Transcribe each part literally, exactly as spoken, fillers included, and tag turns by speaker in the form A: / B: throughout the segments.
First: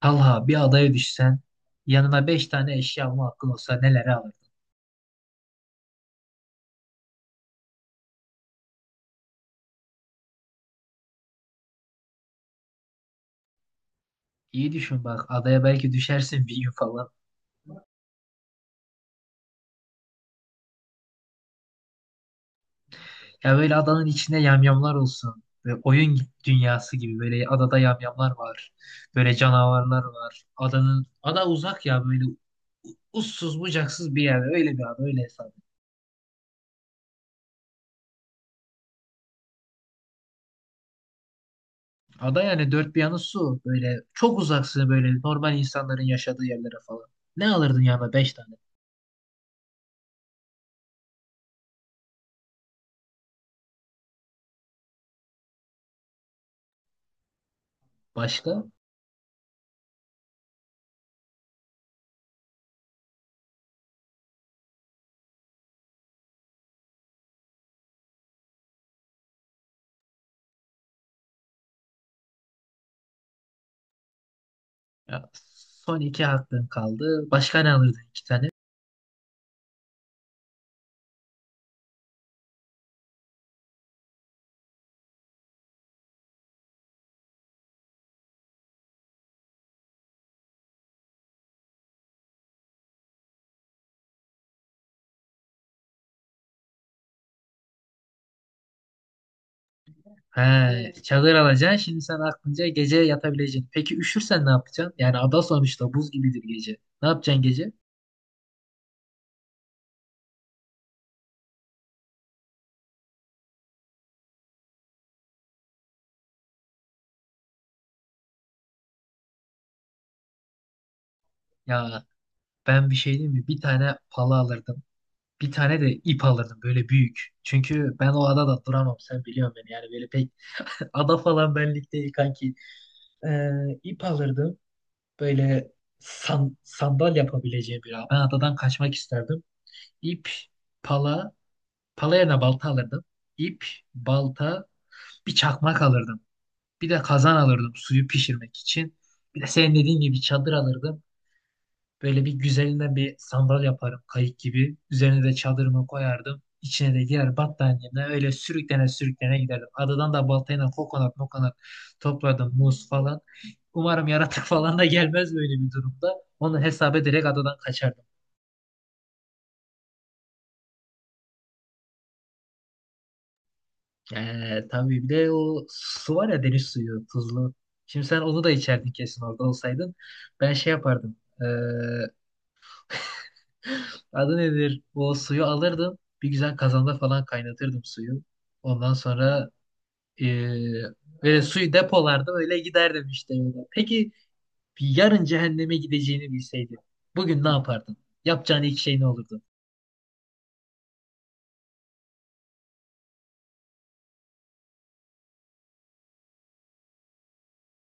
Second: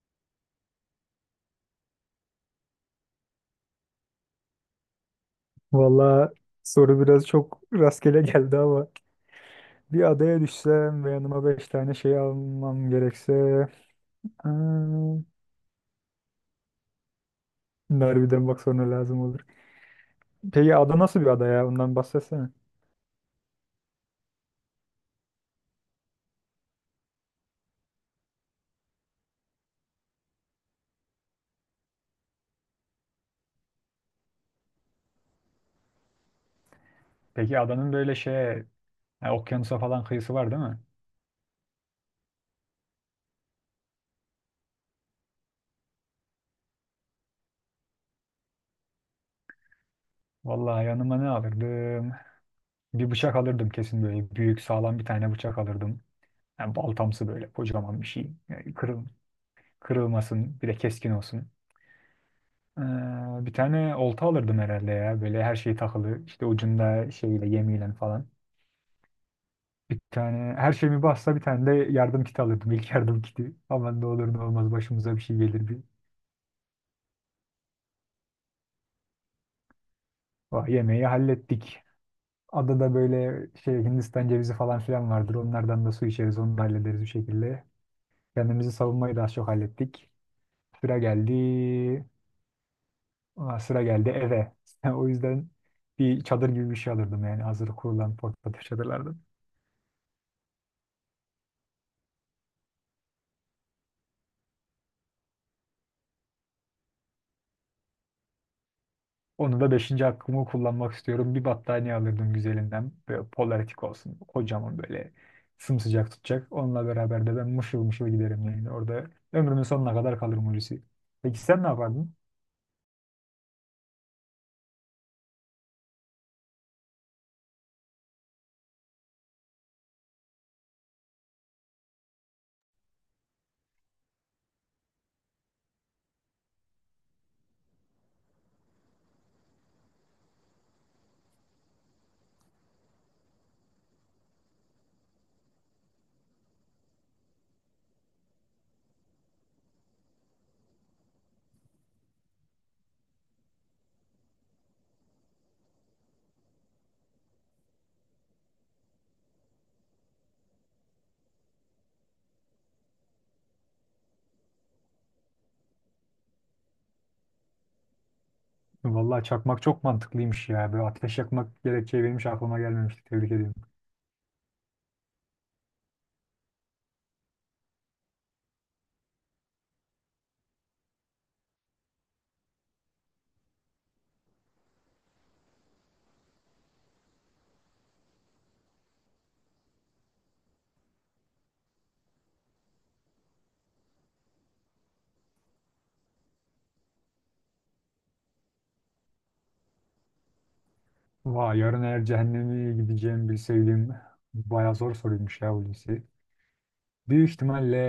A: Talha, bir adaya düşsen yanına beş tane eşya alma hakkın olsa nelere alırdın?
B: Valla soru biraz çok rastgele geldi ama bir adaya düşsem ve yanıma beş tane şey almam gerekse
A: İyi düşün
B: aa,
A: bak, adaya belki düşersin bir gün falan.
B: bunlar bak sonra lazım olur. Peki ada nasıl bir ada ya? Ondan bahsetsene.
A: Ya böyle adanın içinde yamyamlar olsun. Böyle oyun dünyası gibi, böyle adada yamyamlar var. Böyle canavarlar var. Adanın ada uzak ya, böyle uçsuz bucaksız bir yer. Öyle bir ada, öyle hesap. Et.
B: Peki adanın böyle şeye, ha, okyanusa falan kıyısı var değil mi?
A: Ada yani dört bir yanı su. Böyle çok uzaksın, böyle normal insanların yaşadığı yerlere falan. Ne alırdın yanına beş tane?
B: Vallahi yanıma ne alırdım? Bir bıçak alırdım kesin böyle büyük sağlam bir tane bıçak alırdım. Yani baltamsı böyle kocaman bir şey.
A: Başka?
B: Yani kırıl, kırılmasın bir de keskin olsun. Ee, bir tane olta alırdım herhalde ya. Böyle her şey takılı. İşte ucunda şeyle yemiyle falan. Bir tane her şeyimi bassa bir tane de yardım kiti alırdım. İlk yardım kiti. Aman ne olur ne olmaz başımıza bir
A: Ya,
B: şey gelir bir.
A: son iki hakkın kaldı. Başka ne alırdın iki tane?
B: Vah, yemeği hallettik. Adada böyle şey Hindistan cevizi falan filan vardır. Onlardan da su içeriz. Onu da hallederiz bir şekilde. Kendimizi savunmayı da az çok hallettik. Sıra geldi. Aa, sıra geldi eve. O yüzden bir çadır gibi bir şey alırdım yani hazır kurulan portatif çadırlardan.
A: He, hmm. Çadır alacaksın. Şimdi sen aklınca gece yatabileceksin. Peki üşürsen ne yapacaksın? Yani ada sonuçta buz gibidir gece. Ne yapacaksın gece?
B: Onu da beşinci hakkımı kullanmak istiyorum. Bir battaniye alırdım güzelinden. Böyle polaretik olsun. Kocaman böyle sımsıcak tutacak. Onunla beraber de ben mışıl mışıl giderim yani. Orada ömrümün sonuna kadar kalırım Hulusi. Peki sen ne
A: Ya,
B: yapardın?
A: ben bir şey diyeyim mi? Bir tane pala alırdım. Bir tane de ip alırdım, böyle büyük. Çünkü ben o adada duramam. Sen biliyorsun beni. Yani böyle pek ada falan benlik değil kanki. Ee, ip alırdım. Böyle san, sandal yapabileceğim bir. Ben adadan kaçmak isterdim. İp, pala. Pala yerine balta alırdım. İp, balta, bir çakmak alırdım. Bir de kazan alırdım suyu pişirmek için. Bir de senin dediğin gibi çadır alırdım. Böyle bir güzelinden bir sandal yaparım kayık gibi. Üzerine de çadırımı koyardım. İçine de diğer battaniyemle öyle sürüklene sürüklene giderdim. Adadan da baltayla kokonat mokonat topladım, muz falan. Umarım yaratık falan da gelmez böyle bir durumda. Onu hesap ederek adadan kaçardım.
B: Vallahi çakmak çok mantıklıymış ya. Böyle ateş yakmak gerekçeyi benim hiç aklıma gelmemişti. Tebrik ediyorum.
A: Ee, tabii bir de o su var ya, deniz suyu tuzlu. Şimdi sen onu da içerdin kesin orada olsaydın. Ben şey yapardım. Ee, Adı nedir? O suyu alırdım. Bir güzel kazanda falan kaynatırdım suyu. Ondan sonra ee, böyle suyu depolardım, öyle giderdim işte. yolda. Peki bir yarın cehenneme gideceğini bilseydin. Bugün ne yapardın? Yapacağın ilk şey ne olurdu?
B: Vay yarın eğer cehenneme gideceğim bilseydim. Bayağı zor soruymuş ya Hulusi. Büyük ihtimalle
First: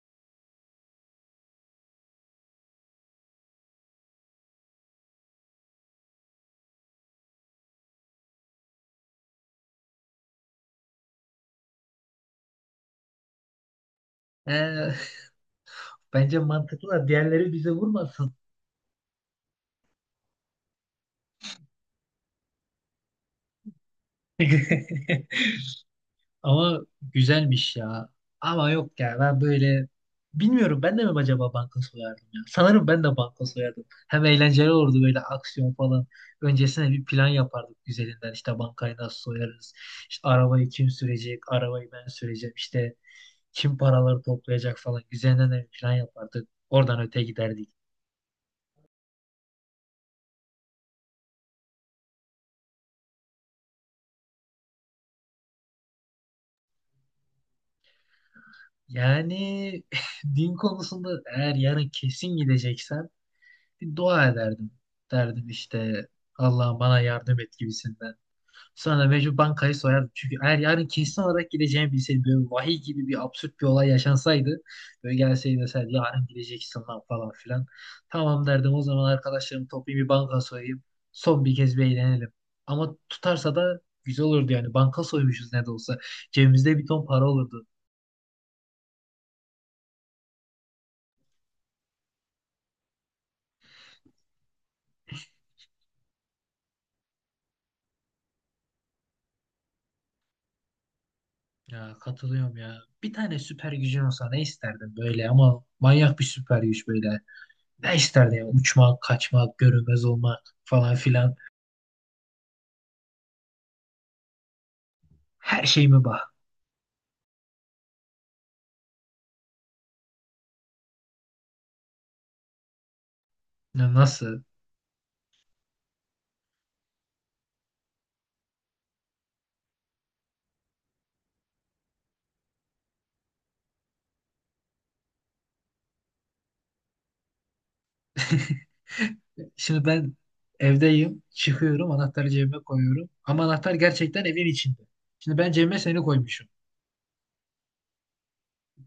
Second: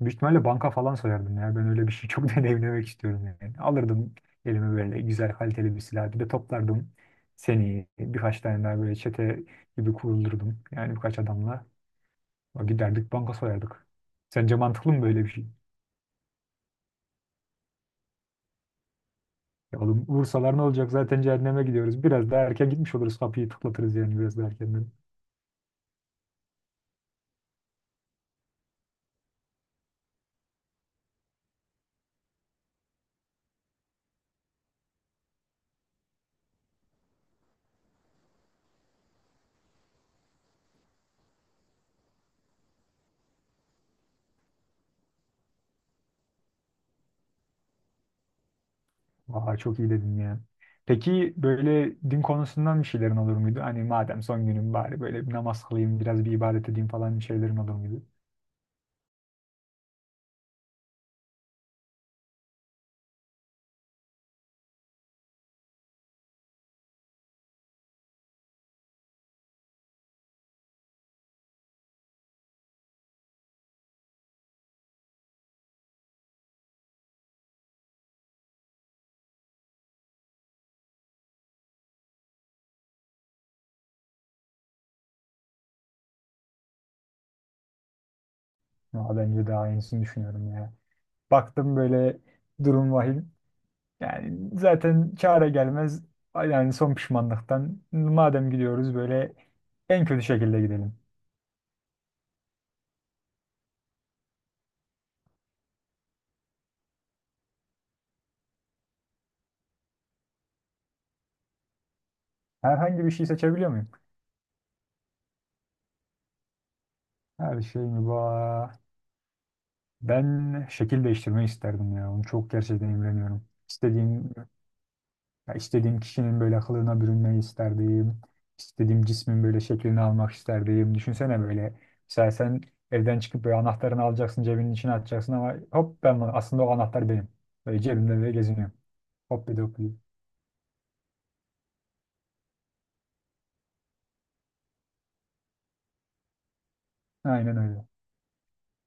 B: büyük ihtimalle banka falan soyardım ya. Ben öyle bir şey çok deneyimlemek istiyorum yani. Alırdım elime böyle güzel kaliteli bir silah. Bir de toplardım seni birkaç tane daha böyle çete gibi kurulurdum. Yani birkaç adamla giderdik banka soyardık. Sence mantıklı
A: Ee,
B: mı böyle bir şey?
A: bence mantıklı da diğerleri bize vurmasın.
B: Ya oğlum vursalar ne olacak? Zaten cehenneme gidiyoruz. Biraz daha erken gitmiş oluruz. Kapıyı tıklatırız yani biraz daha erkenden.
A: Ama güzelmiş ya. Ama yok ya, ben böyle bilmiyorum, ben de mi acaba banka soyardım ya. Sanırım ben de banka soyardım. Hem eğlenceli olurdu böyle, aksiyon falan. Öncesine bir plan yapardık güzelinden. İşte bankayı nasıl soyarız. İşte arabayı kim sürecek, arabayı ben süreceğim. İşte kim paraları toplayacak falan. Güzelinden de bir plan yapardık. Oradan öte giderdik.
B: Vay çok iyi dedin ya. Peki böyle din konusundan bir şeylerin olur muydu? Hani madem son günüm bari böyle bir namaz kılayım, biraz bir ibadet edeyim falan bir şeylerin olur muydu?
A: Yani din konusunda eğer yarın kesin gideceksen bir dua ederdim. Derdim işte Allah'ım bana yardım et gibisinden. Sonra mecbur bankayı soyardım. Çünkü eğer yarın kesin olarak gideceğimi bilseydim, böyle vahiy gibi bir absürt bir olay yaşansaydı, böyle gelseydi deseydi yarın gideceksin lan falan filan. Tamam derdim, o zaman arkadaşlarımı toplayayım, bir banka soyayım. Son bir kez bir eğlenelim. Ama tutarsa da güzel olurdu yani. Banka soymuşuz ne de olsa. Cebimizde bir ton para olurdu.
B: Ya bence daha iyisini düşünüyorum ya. Baktım böyle durum vahim. Yani zaten çare gelmez. Yani son pişmanlıktan madem gidiyoruz böyle en kötü şekilde gidelim.
A: Ya katılıyorum ya. Bir tane süper gücün olsa ne isterdin böyle, ama manyak bir süper güç böyle. Ne isterdi ya? Uçmak, kaçmak, görünmez olmak falan filan.
B: Herhangi bir şey seçebiliyor muyum?
A: Her şeyime bak.
B: Her şey mi var? Ben şekil değiştirmeyi isterdim ya. Onu çok gerçekten imreniyorum.
A: Ya,
B: İstediğim
A: nasıl?
B: Ya istediğim kişinin böyle kılığına bürünmeyi isterdim. İstediğim cismin böyle şeklini almak isterdim. Düşünsene böyle. Mesela sen evden çıkıp böyle anahtarını alacaksın, cebinin içine atacaksın ama hop ben bunu- aslında o anahtar benim. Böyle cebimde böyle geziniyorum. Hop bir de hop bir
A: Şimdi
B: de.
A: ben evdeyim. Çıkıyorum. Anahtarı cebime koyuyorum. Ama anahtar gerçekten evin içinde. Şimdi ben cebime seni koymuşum.
B: Aynen öyle.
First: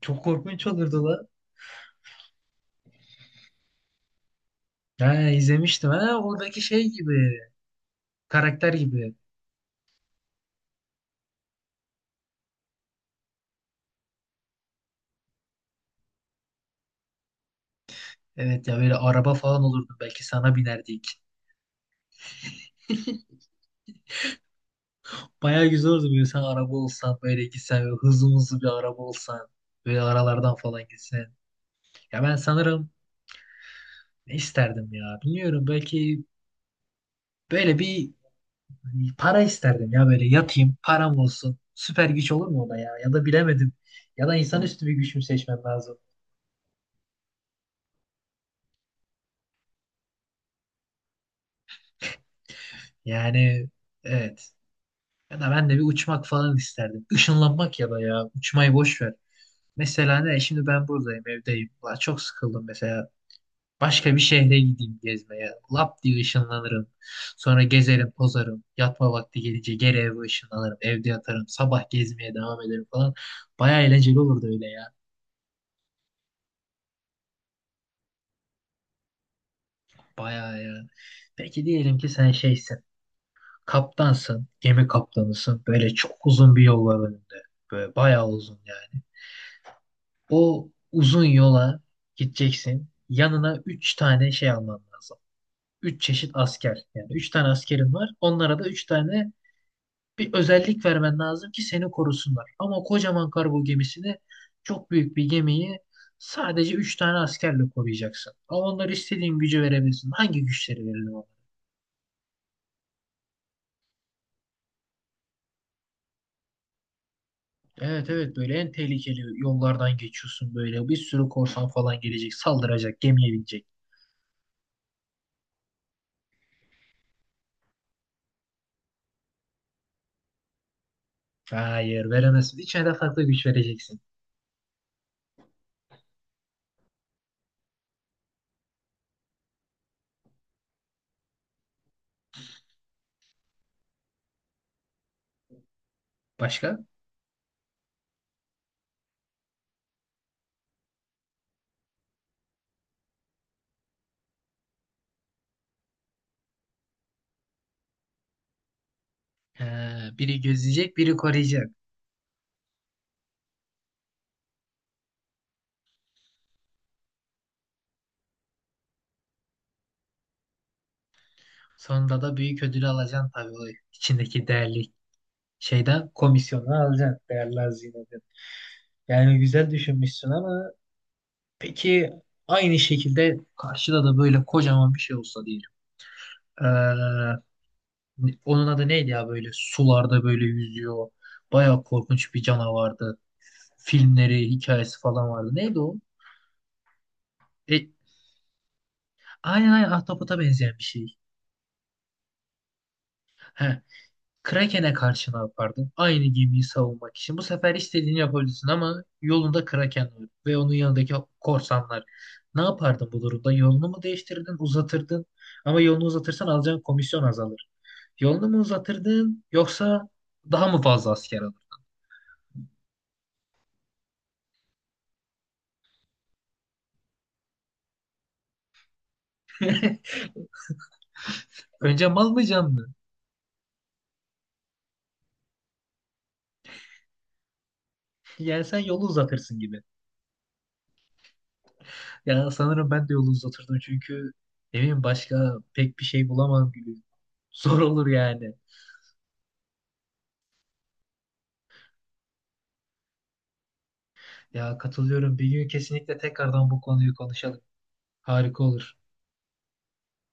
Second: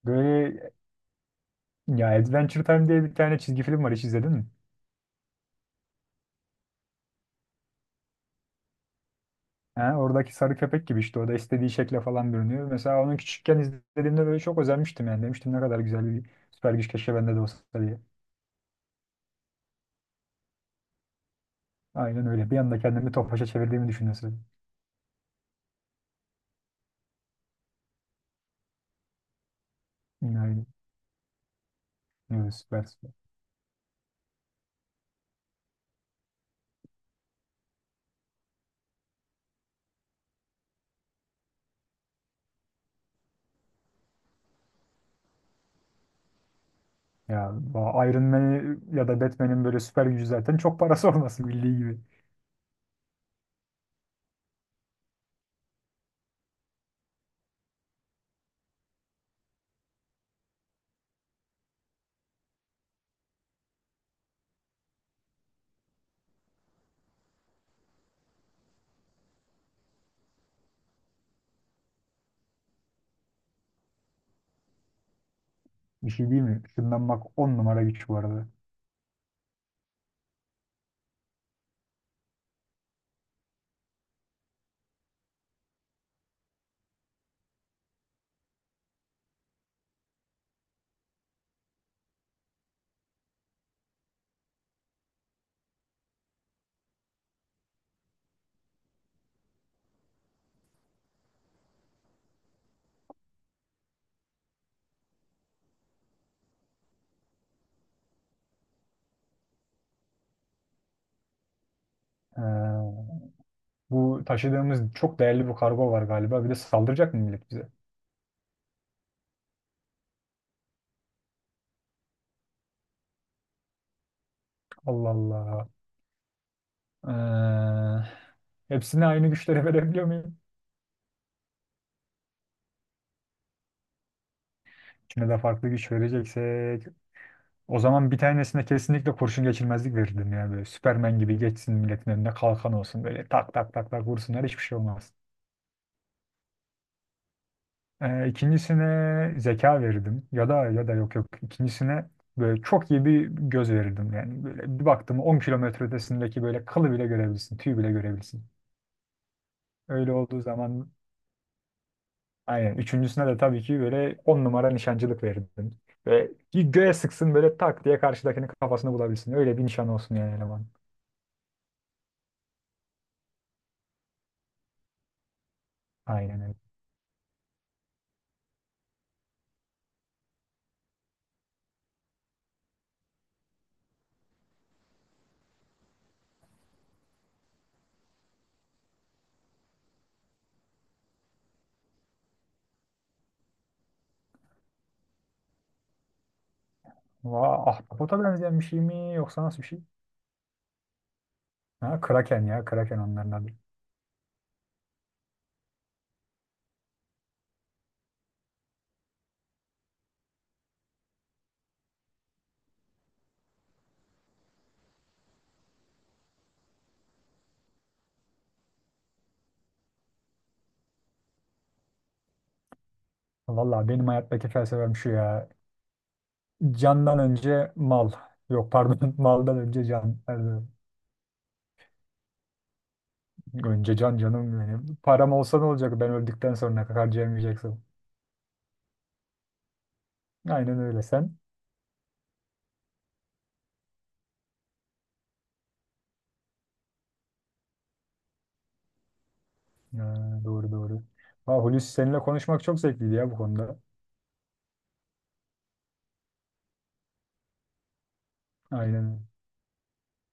A: Çok korkunç
B: Böyle
A: olurdu lan.
B: ya Adventure Time diye bir tane çizgi film var hiç izledin mi?
A: Ha, izlemiştim. Ha, oradaki şey gibi. Karakter gibi.
B: Ha, oradaki sarı köpek gibi işte o da istediği şekle falan bürünüyor. Mesela onu küçükken izlediğimde böyle çok özenmiştim yani. Demiştim ne kadar güzel bir süper güç keşke bende de olsa diye.
A: Evet ya, böyle araba falan olurdu. Belki sana binerdik.
B: Aynen öyle. Bir anda kendimi Tofaş'a çevirdiğimi düşünüyorsun.
A: Bayağı güzel olurdu böyle, sen araba olsan. Böyle gitsen, böyle hızlı hızlı bir araba olsan. Böyle aralardan
B: Yani,
A: falan gitsen. Ya ben
B: evet, süper
A: sanırım.
B: süper.
A: Ne isterdim ya? Bilmiyorum. Belki böyle bir hani, para isterdim ya, böyle yatayım, param olsun. Süper güç olur mu o da ya? Ya da bilemedim. Ya da insanüstü bir güç mü seçmem lazım?
B: Ya bu Iron Man ya da Batman'in böyle süper gücü zaten çok parası olması bildiği gibi.
A: Yani evet. Ya da ben de bir uçmak falan isterdim. Işınlanmak ya da ya. Uçmayı boş ver. Mesela ne? Şimdi ben buradayım, evdeyim. Ulan çok sıkıldım mesela. Başka bir şehre gideyim gezmeye. Lap diye ışınlanırım. Sonra gezerim, tozarım. Yatma vakti gelince geri eve ışınlanırım. Evde yatarım. Sabah gezmeye devam ederim falan. Baya eğlenceli olurdu öyle ya.
B: Bir şey değil mi? Işınlanmak on numara güç bu arada.
A: Baya ya. Peki diyelim ki sen şeysin. Kaptansın. Gemi kaptanısın. Böyle çok uzun bir yol var önünde. Böyle bayağı uzun yani. O uzun yola gideceksin. Yanına üç tane şey alman lazım. Üç çeşit asker. Yani üç tane askerin var. Onlara da üç tane bir özellik vermen lazım ki seni korusunlar. Ama kocaman kargo gemisini, çok büyük bir gemiyi, sadece üç tane askerle koruyacaksın. Ama onlara istediğin gücü verebilirsin. Hangi güçleri verelim ona?
B: Ee, Bu taşıdığımız çok değerli bir kargo var galiba. Bir de saldıracak mı millet bize?
A: Evet evet, böyle en tehlikeli yollardan geçiyorsun böyle. Bir sürü korsan falan gelecek, saldıracak, gemiye binecek.
B: Allah Allah. Ee, hepsine aynı güçleri verebiliyor muyum?
A: Hayır, veremezsin. İçine de farklı güç vereceksin.
B: İkine de farklı güç vereceksek o zaman bir tanesine kesinlikle kurşun geçirmezlik verirdim ya böyle. Süpermen gibi geçsin milletin önüne kalkan olsun böyle tak tak tak tak vursunlar hiçbir şey olmaz.
A: Başka?
B: Ee, ikincisine zeka verirdim ya da ya da yok yok ikincisine böyle çok iyi bir göz verirdim yani böyle bir baktım on kilometre ötesindeki böyle kılı bile görebilirsin tüy bile görebilirsin.
A: Ee,
B: Öyle
A: Biri
B: olduğu zaman
A: gözleyecek, biri koruyacak.
B: aynen üçüncüsüne de tabii ki böyle on numara nişancılık verirdim. Ve bir göğe sıksın böyle tak diye karşıdakinin kafasını bulabilsin öyle bir nişan olsun yani eleman.
A: Sonunda da büyük ödül alacaksın tabii, o içindeki değerli şeyden
B: Aynen öyle.
A: komisyonu alacaksın. Değerli hazine. Yani güzel düşünmüşsün, ama peki aynı şekilde karşıda da böyle kocaman bir şey olsa diyelim. Ee, Onun adı neydi ya, böyle sularda böyle yüzüyor. Bayağı korkunç bir canavardı. Filmleri, hikayesi falan vardı. Neydi o?
B: Vaa,
A: E,
B: ahtapota benzeyen bir şey mi yoksa nasıl bir
A: aynen
B: şey?
A: aynen, ahtapota benzeyen bir şey.
B: Ha, kraken ya kraken onların adı.
A: He, Kraken'e karşı ne yapardın? Aynı gemiyi savunmak için. Bu sefer istediğini yapabilirsin, ama yolunda Kraken var ve onun yanındaki korsanlar. Ne yapardın bu durumda? Yolunu mu değiştirdin, uzatırdın? Ama yolunu uzatırsan alacağın komisyon azalır. Yolunu mu uzatırdın, yoksa daha mı fazla asker alır?
B: Valla benim hayattaki felsefem şu ya. Candan önce mal. Yok pardon maldan önce can. Nerede?
A: Önce mal mı, can mı?
B: Önce can canım benim. Param olsa ne olacak ben öldükten sonra harcayamayacaksın.
A: Yani sen yolu uzatırsın gibi.
B: Aynen öyle sen.
A: Ya sanırım ben de yolu uzatırdım, çünkü ne bileyim başka pek bir şey bulamam gibi. Zor olur yani.
B: Ha, doğru doğru. Ha, Hulusi seninle konuşmak çok zevkliydi ya bu konuda.
A: Ya katılıyorum. Bir gün kesinlikle tekrardan bu konuyu konuşalım. Harika olur.
B: Aynen.